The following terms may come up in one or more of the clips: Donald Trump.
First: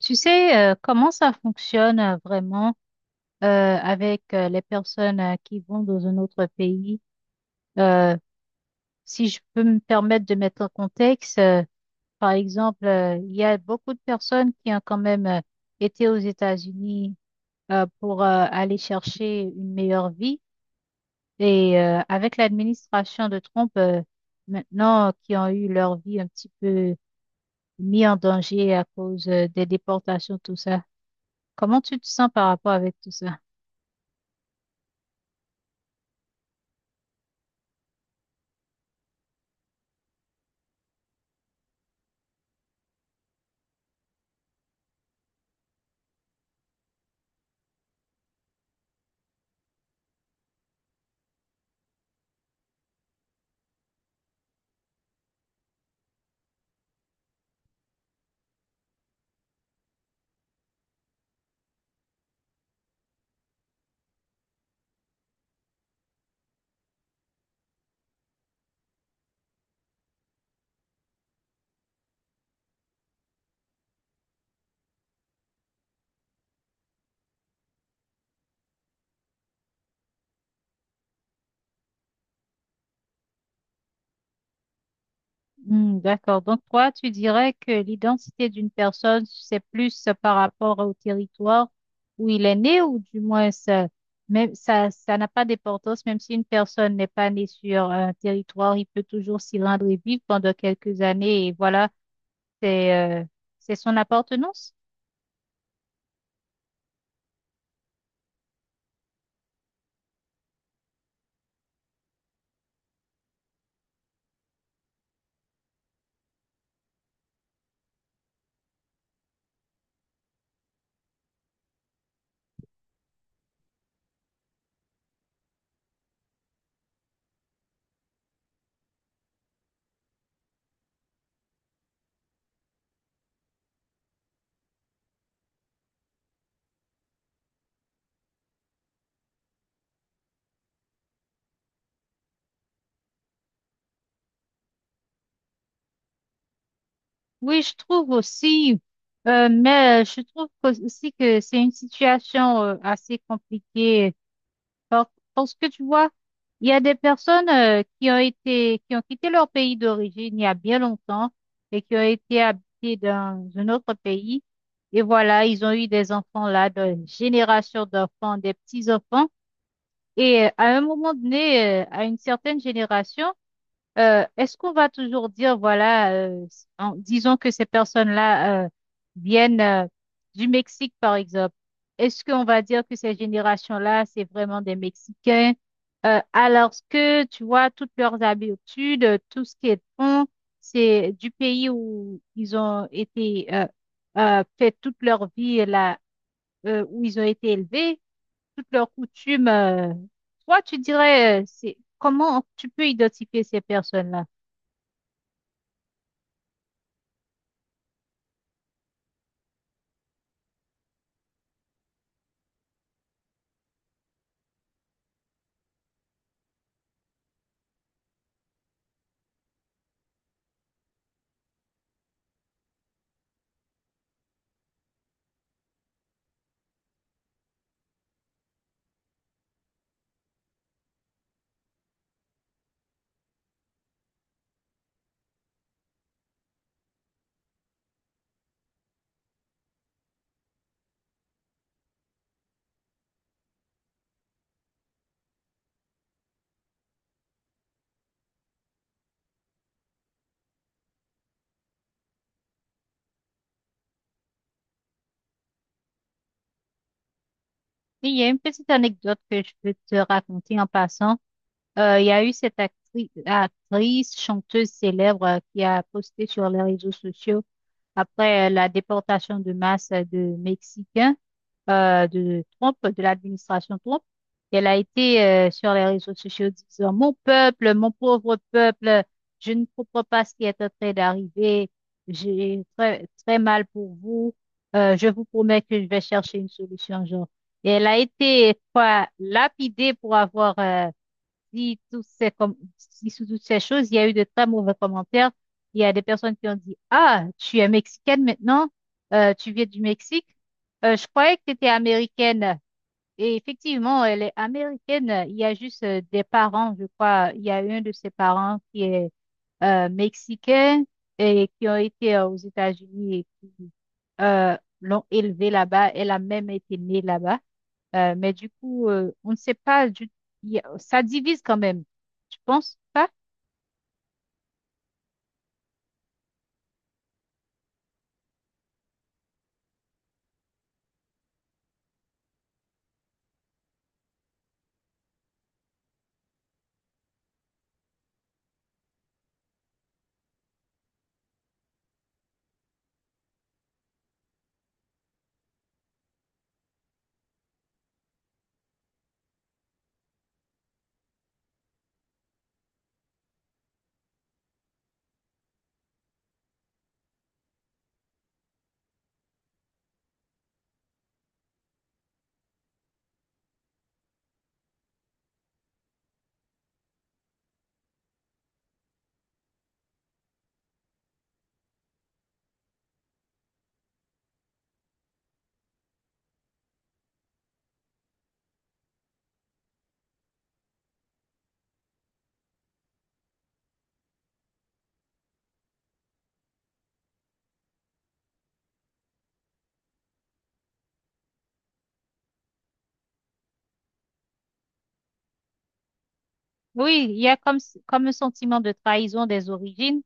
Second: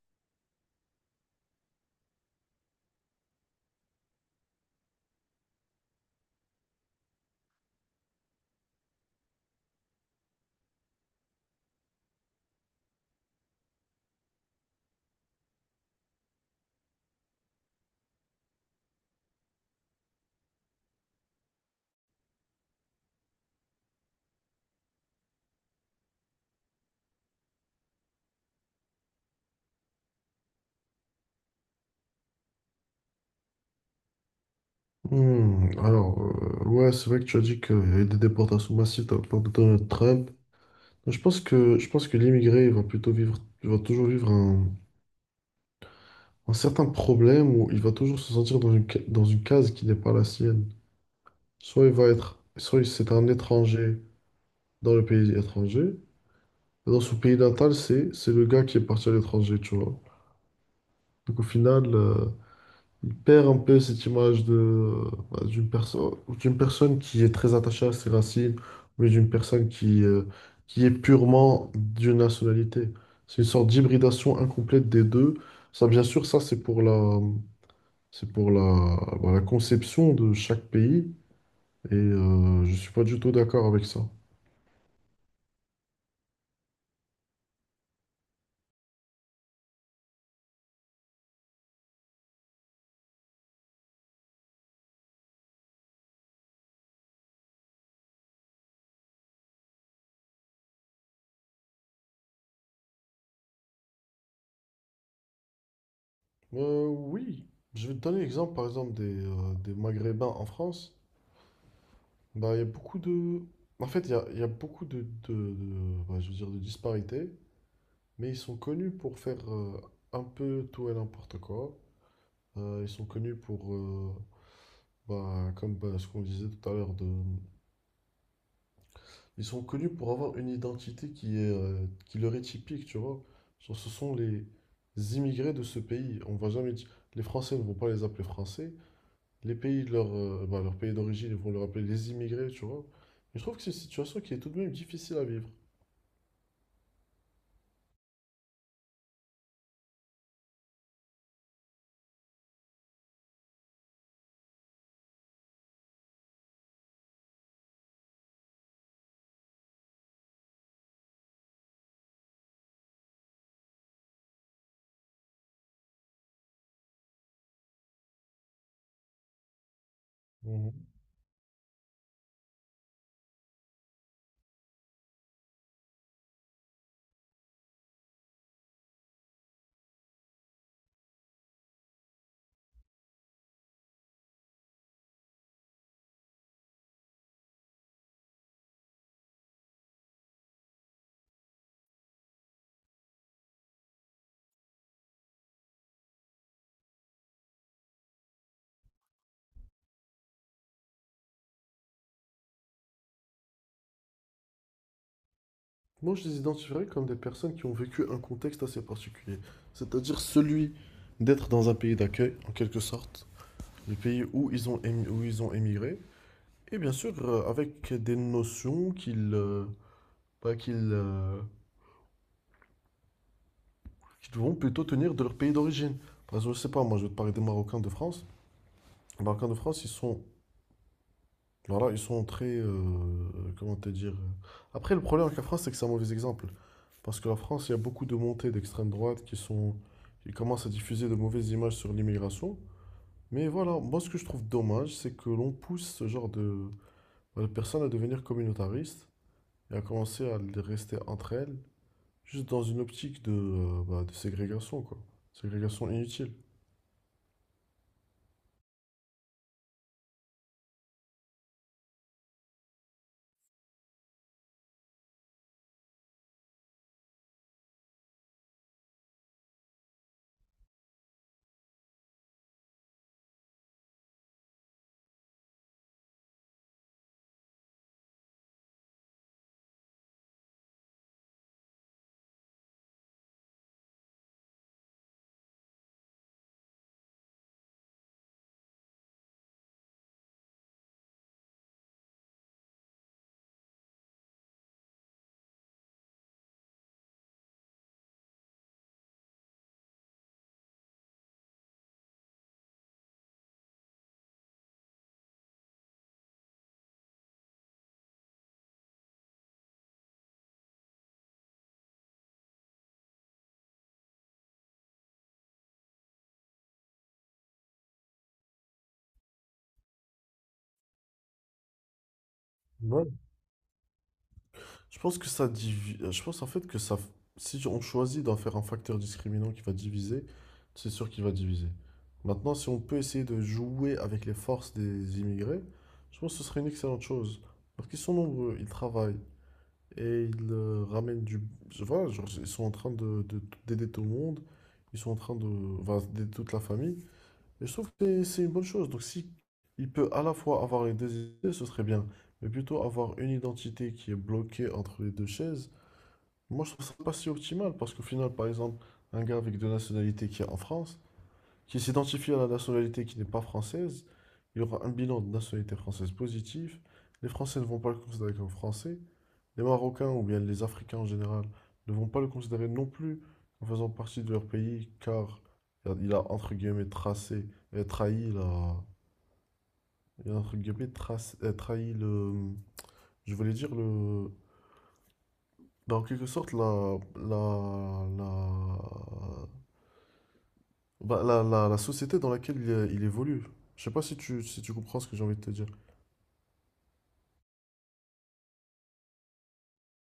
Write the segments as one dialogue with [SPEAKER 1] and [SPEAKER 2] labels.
[SPEAKER 1] Tu sais, comment ça fonctionne vraiment avec les personnes qui vont dans un autre pays? Euh, Si je peux me permettre de mettre en contexte, par exemple, il y a beaucoup de personnes qui ont quand même été aux États-Unis pour aller chercher une meilleure vie. Et avec l'administration de Trump, maintenant, qui ont eu leur vie un petit peu mis en danger à cause des déportations, tout ça. Comment tu te sens par rapport avec tout ça?
[SPEAKER 2] Hmm, alors, ouais, c'est vrai que tu as dit qu'il y a eu des déportations massives de la part de Donald Trump. Je pense que l'immigré, il va toujours vivre un certain problème où il va toujours se sentir dans dans une case qui n'est pas la sienne. Soit il va être, soit il- C'est un étranger dans le pays étranger, et dans son pays natal, c'est le gars qui est parti à l'étranger, tu vois. Donc au final, il perd un peu cette image de bah, d'une personne d'une personne qui est très attachée à ses racines, mais d'une personne qui est purement d'une nationalité. C'est une sorte d'hybridation incomplète des deux. Ça, bien sûr, ça c'est pour la conception de chaque pays, et je ne suis pas du tout d'accord avec ça.
[SPEAKER 1] Hmm, d'accord. Donc, toi, tu dirais que l'identité d'une personne, c'est plus par rapport au territoire où il est né, ou du moins, ça, même, ça n'a pas d'importance, même si une personne n'est pas née sur un territoire, il peut toujours s'y rendre et vivre pendant quelques années, et voilà, c'est, euh, c'est son appartenance.
[SPEAKER 2] Oui, je vais te donner l'exemple par exemple des Maghrébins en France. Bah, il y a beaucoup de... En fait, il y a beaucoup bah, je veux dire, de disparités, mais ils sont connus pour faire un peu tout et n'importe quoi. Ils sont connus pour, ce qu'on disait tout à l'heure, de... ils sont connus pour avoir une identité qui est, qui leur est typique, tu vois. Genre, ce sont les immigrés de ce pays. On va jamais dire... Les Français ne vont pas les appeler Français. Les pays, de leur pays d'origine, ils vont leur appeler les immigrés, tu vois. Et je trouve que c'est une situation qui est tout de même difficile à vivre.
[SPEAKER 1] Oui, je trouve aussi, mais aussi que c'est une situation assez compliquée parce que tu vois, il y a des personnes qui ont été, qui ont quitté leur pays d'origine il y a bien longtemps et qui ont été habitées dans un autre pays. Et voilà, ils ont eu des enfants là, des générations d'enfants, des petits-enfants. Et à
[SPEAKER 2] Mhm.
[SPEAKER 1] un moment donné, à une certaine génération, est-ce qu'on va toujours dire, voilà, disons que ces personnes-là viennent du Mexique, par exemple. Est-ce qu'on va dire que ces générations-là, c'est vraiment des Mexicains, alors que, tu vois, toutes leurs habitudes, tout ce qu'elles font, c'est du pays où ils ont été, fait toute leur vie, là, où ils ont été élevés, toutes leurs coutumes. Toi, tu dirais, c'est comment tu peux identifier ces personnes-là?
[SPEAKER 2] Moi, je les identifierais comme des personnes qui ont vécu un contexte assez particulier, c'est-à-dire celui d'être dans un pays d'accueil, en quelque sorte, le pays où où ils ont émigré, et bien sûr avec des notions qu'ils bah, qu'ils qu'ils vont plutôt tenir de leur pays d'origine. Par exemple, je sais pas, moi, je vais te parler des Marocains de France. Les Marocains de France, ils sont Alors là, ils sont très. Comment te dire? Après, le problème avec la France, c'est que c'est un mauvais exemple. Parce que la France, il y a beaucoup de montées d'extrême droite qui commencent à diffuser de mauvaises images sur l'immigration. Mais voilà, moi, ce que je trouve dommage, c'est que l'on pousse ce genre de personnes à devenir communautaristes et à commencer à les rester entre elles, juste dans une optique de ségrégation, quoi. Ségrégation inutile.
[SPEAKER 1] Oui, il y a une petite anecdote que je peux te raconter en passant. Il y a eu cette actrice, chanteuse célèbre qui a posté sur les réseaux sociaux après la déportation de masse de Mexicains de Trump, de l'administration Trump. Elle a été sur les réseaux sociaux disant, «Mon peuple, mon pauvre peuple, je ne comprends pas ce qui est en train d'arriver. J'ai très, très mal pour vous. Je vous promets que je vais chercher une solution», genre. Et elle a été quoi, lapidée pour avoir dit toutes dit sous toutes ces choses, il y a eu de très mauvais commentaires. Il y a des personnes qui ont dit, «Ah, tu es mexicaine maintenant, tu viens du Mexique. Je croyais que tu étais américaine.» Et effectivement, elle est américaine. Il y a juste des parents, je crois. Il y a un de ses parents qui est mexicain et qui ont été aux États-Unis et qui euh, l'ont élevée là-bas. Elle a même été née là-bas. Mais du coup, on ne sait pas du ça divise quand même. Tu penses pas?
[SPEAKER 2] Voilà. Je pense en fait que ça. Si on choisit d'en faire un facteur discriminant qui va diviser, c'est sûr qu'il va diviser. Maintenant, si on peut essayer de jouer avec les forces des immigrés, je pense que ce serait une excellente chose. Parce qu'ils sont nombreux, ils travaillent et ils ramènent du. Voilà, genre, ils sont en train d'aider tout le monde, ils sont en train de. Enfin, d'aider toute la famille. Et je trouve que c'est une bonne chose. Donc si il peut à la fois avoir les deux idées, ce serait bien. Mais plutôt avoir une identité qui est bloquée entre les deux chaises, moi je trouve ça pas si optimal parce qu'au final, par exemple, un gars avec deux nationalités qui est en France, qui s'identifie à la nationalité qui n'est pas française, il aura un bilan de nationalité française positif. Les Français ne vont pas le considérer comme français. Les Marocains, ou bien les Africains en général, ne vont pas le considérer non plus en faisant partie de leur pays, car il a entre guillemets tracé, trahi la, il a, entre guillemets trace- trahi le, je voulais dire le, bah, en quelque sorte la, la, la, bah, la- la société dans laquelle il évolue. Je sais pas si tu comprends ce que j'ai envie de te dire.
[SPEAKER 1] Oui, il y a comme, comme un sentiment de trahison des origines,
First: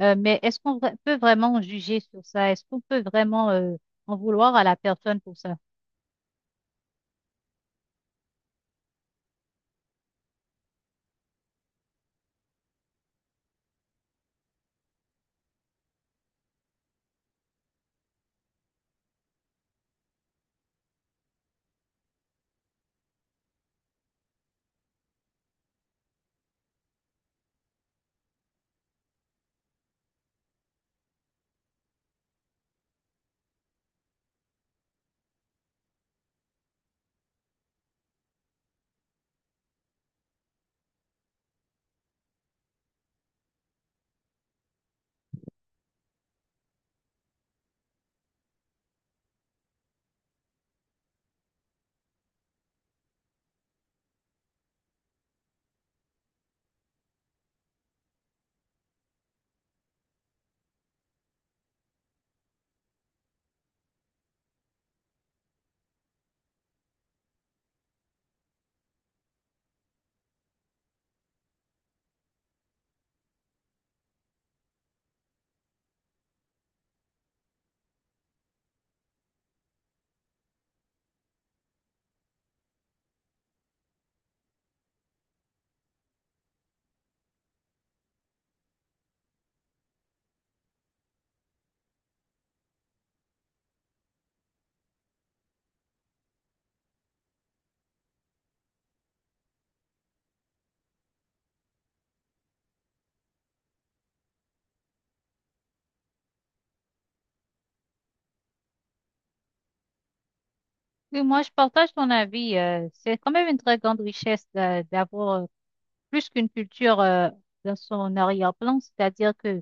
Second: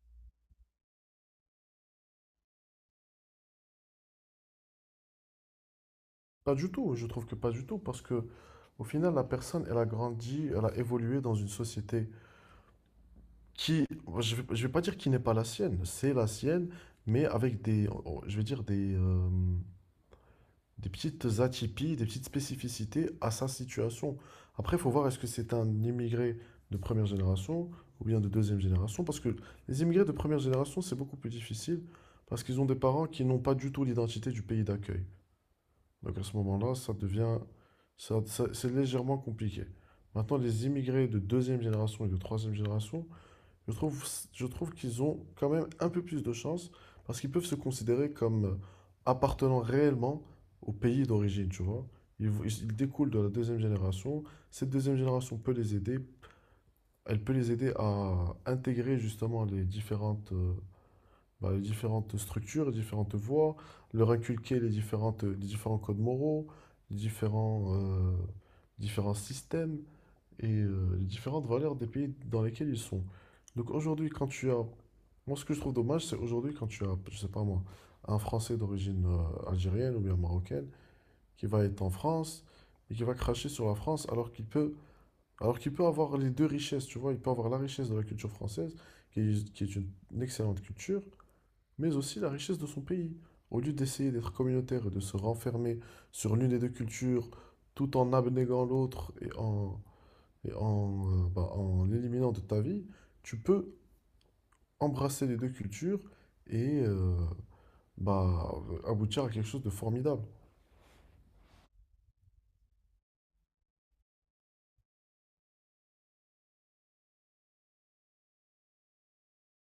[SPEAKER 1] mais peut vraiment juger sur ça? Est-ce qu'on peut vraiment en vouloir à la personne pour ça?
[SPEAKER 2] Pas du tout, je trouve que pas du tout, parce que au final la personne, elle a grandi, elle a évolué dans une société. Qui, je vais pas dire qui n'est pas la sienne, c'est la sienne, mais avec des, oh, je vais dire des petites atypies, des petites spécificités à sa situation. Après, il faut voir est-ce que c'est un immigré de première génération ou bien de deuxième génération, parce que les immigrés de première génération, c'est beaucoup plus difficile, parce qu'ils ont des parents qui n'ont pas du tout l'identité du pays d'accueil. Donc à ce moment-là, ça devient, ça- ça- c'est légèrement compliqué. Maintenant, les immigrés de deuxième génération et de troisième génération, je trouve, je trouve qu'ils ont quand même un peu plus de chance parce qu'ils peuvent se considérer comme appartenant réellement au pays d'origine, tu vois. Ils, ils découlent de la deuxième génération. Cette deuxième génération peut les aider. Elle peut les aider à intégrer justement les différentes, les différentes structures, les différentes voies, leur inculquer les différents codes moraux, les différents, euh, différents systèmes et les différentes valeurs des pays dans lesquels ils sont. Donc aujourd'hui, quand tu as... Moi, ce que je trouve dommage, c'est aujourd'hui quand tu as, je sais pas moi, un Français d'origine algérienne ou bien marocaine qui va être en France et qui va cracher sur la France alors qu'il peut avoir les deux richesses, tu vois. Il peut avoir la richesse de la culture française, qui est une excellente culture, mais aussi la richesse de son pays. Au lieu d'essayer d'être communautaire et de se renfermer sur l'une des deux cultures tout en abnégant l'autre et en l'éliminant de ta vie, tu peux embrasser les deux cultures et bah, aboutir à quelque chose de formidable.
[SPEAKER 1] Oui, moi, je partage ton avis. C'est quand même une très grande richesse d'avoir plus qu'une culture dans son arrière-plan, c'est-à-dire que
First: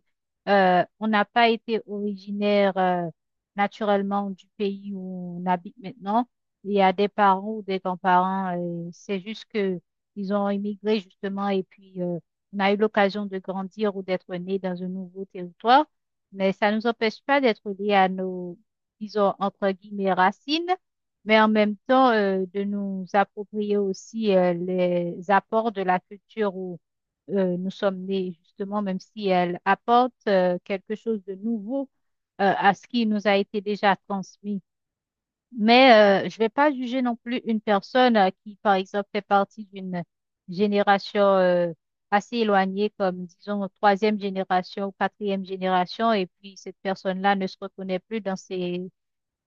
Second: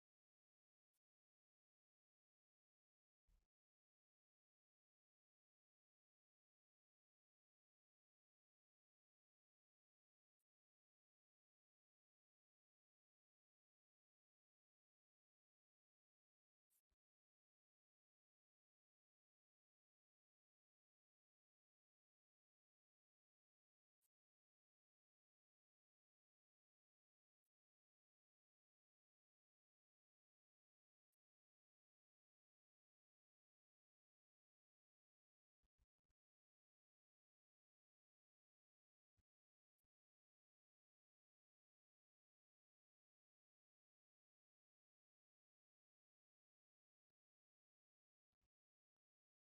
[SPEAKER 1] on n'a pas été originaire naturellement du pays où on habite maintenant. Il y a des parents ou des grands-parents, c'est juste que ils ont immigré justement et puis on a eu l'occasion de grandir ou d'être né dans un nouveau territoire, mais ça ne nous empêche pas d'être liés à nos, disons, entre guillemets, racines mais en même temps de nous approprier aussi les apports de la culture où nous sommes nés, justement, même si elle apporte quelque chose de nouveau à ce qui nous a été déjà transmis. Mais je ne vais pas juger non plus une personne qui, par exemple, fait partie d'une génération assez éloignée, comme disons troisième génération ou quatrième génération, et puis cette personne-là ne se reconnaît plus dans ses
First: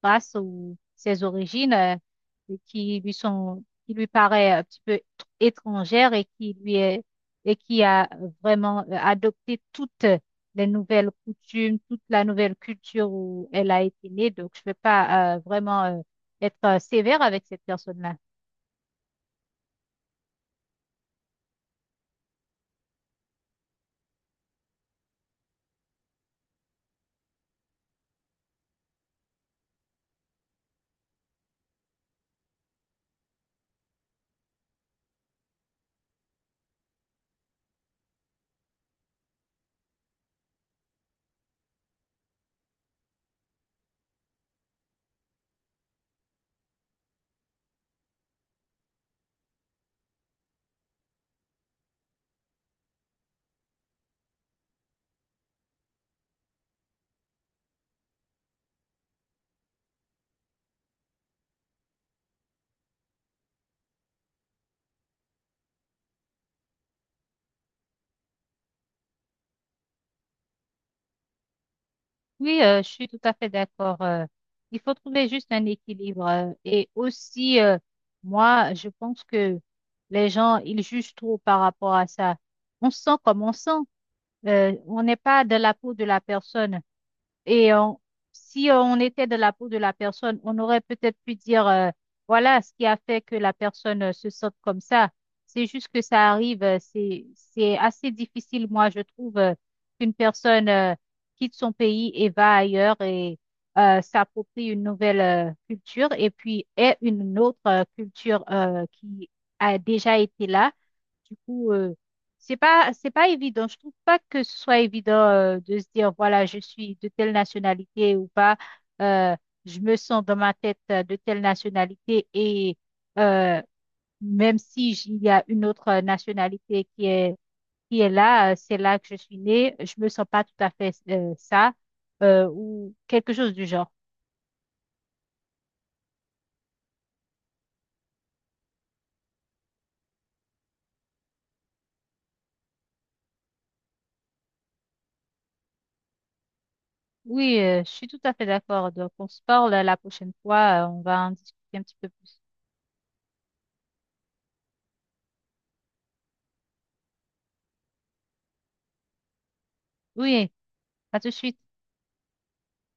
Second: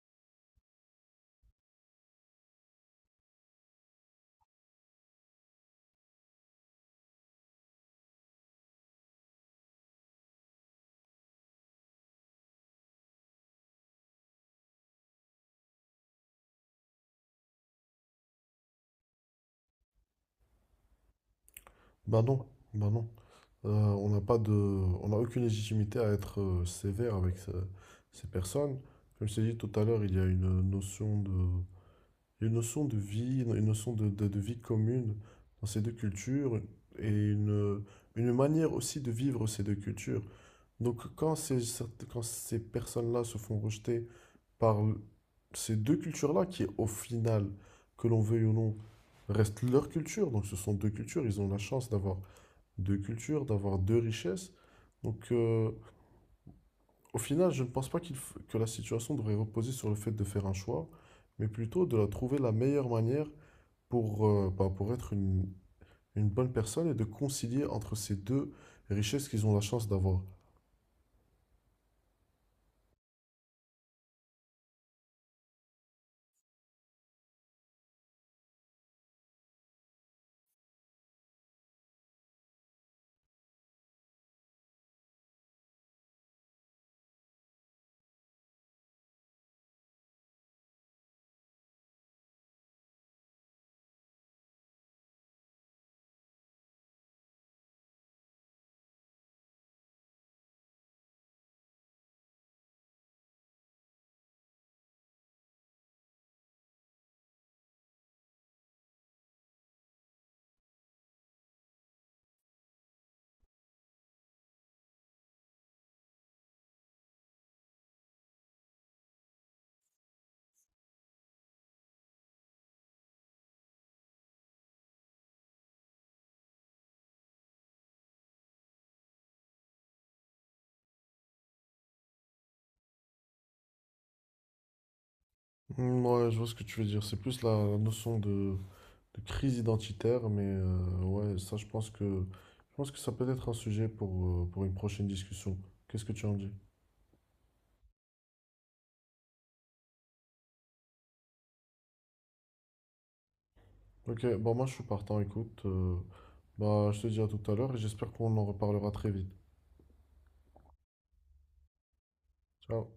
[SPEAKER 1] grâce ou ses origines qui lui sont, qui lui paraît un petit peu étrangère et qui lui est, et qui a vraiment adopté toutes les nouvelles coutumes, toute la nouvelle culture où elle a été née. Donc, je ne vais pas vraiment être sévère avec cette personne-là.
[SPEAKER 2] Bah non, bah non. On n'a pas de, on n'a aucune légitimité à être sévère avec ces personnes. Comme je t'ai dit tout à l'heure, il y a une notion de vie, une notion de vie commune dans ces deux cultures et une manière aussi de vivre ces deux cultures. Donc quand ces personnes-là se font rejeter par ces deux cultures-là, qui au final, que l'on veuille ou non, restent leur culture, donc ce sont deux cultures, ils ont la chance d'avoir deux cultures, d'avoir deux richesses. Donc au final, je ne pense pas que la situation devrait reposer sur le fait de faire un choix, mais plutôt de la trouver la meilleure manière pour, pour être une bonne personne et de concilier entre ces deux richesses qu'ils ont la chance d'avoir.
[SPEAKER 1] Oui, je suis tout à fait d'accord. Il faut trouver juste un équilibre. Et aussi, moi, je pense que les gens, ils jugent trop par rapport à ça. On sent comme on sent. On n'est pas de la peau de la personne. Et on- Si on était de la peau de la personne, on aurait peut-être pu dire, voilà ce qui a fait que la personne se sente comme ça. C'est juste que ça arrive. C'est assez difficile, moi, je trouve, qu'une personne, quitte son pays et va ailleurs et s'approprie une nouvelle culture et puis ait une autre culture qui a déjà été là du coup, c'est pas évident. Je trouve pas que ce soit évident de se dire, voilà, je suis de telle nationalité ou pas. Euh, je me sens dans ma tête de telle nationalité et euh, même si il y a une autre nationalité qui est là, c'est là que je suis née, je me sens pas tout à fait ça ou quelque chose du genre.
[SPEAKER 2] Hmm, ouais, je vois ce que tu veux dire. C'est plus la notion de crise identitaire, mais ouais, ça, je pense que ça peut être un sujet pour une prochaine discussion. Qu'est-ce que tu en dis?
[SPEAKER 1] Oui, je suis tout à fait d'accord. Donc, on se parle la prochaine fois. On va en discuter un petit peu plus.
[SPEAKER 2] Ok, bah moi je suis partant, écoute. Bah je te dis à tout à l'heure et j'espère qu'on en reparlera très vite.
[SPEAKER 1] Oui, à tout de suite.
[SPEAKER 2] Ciao.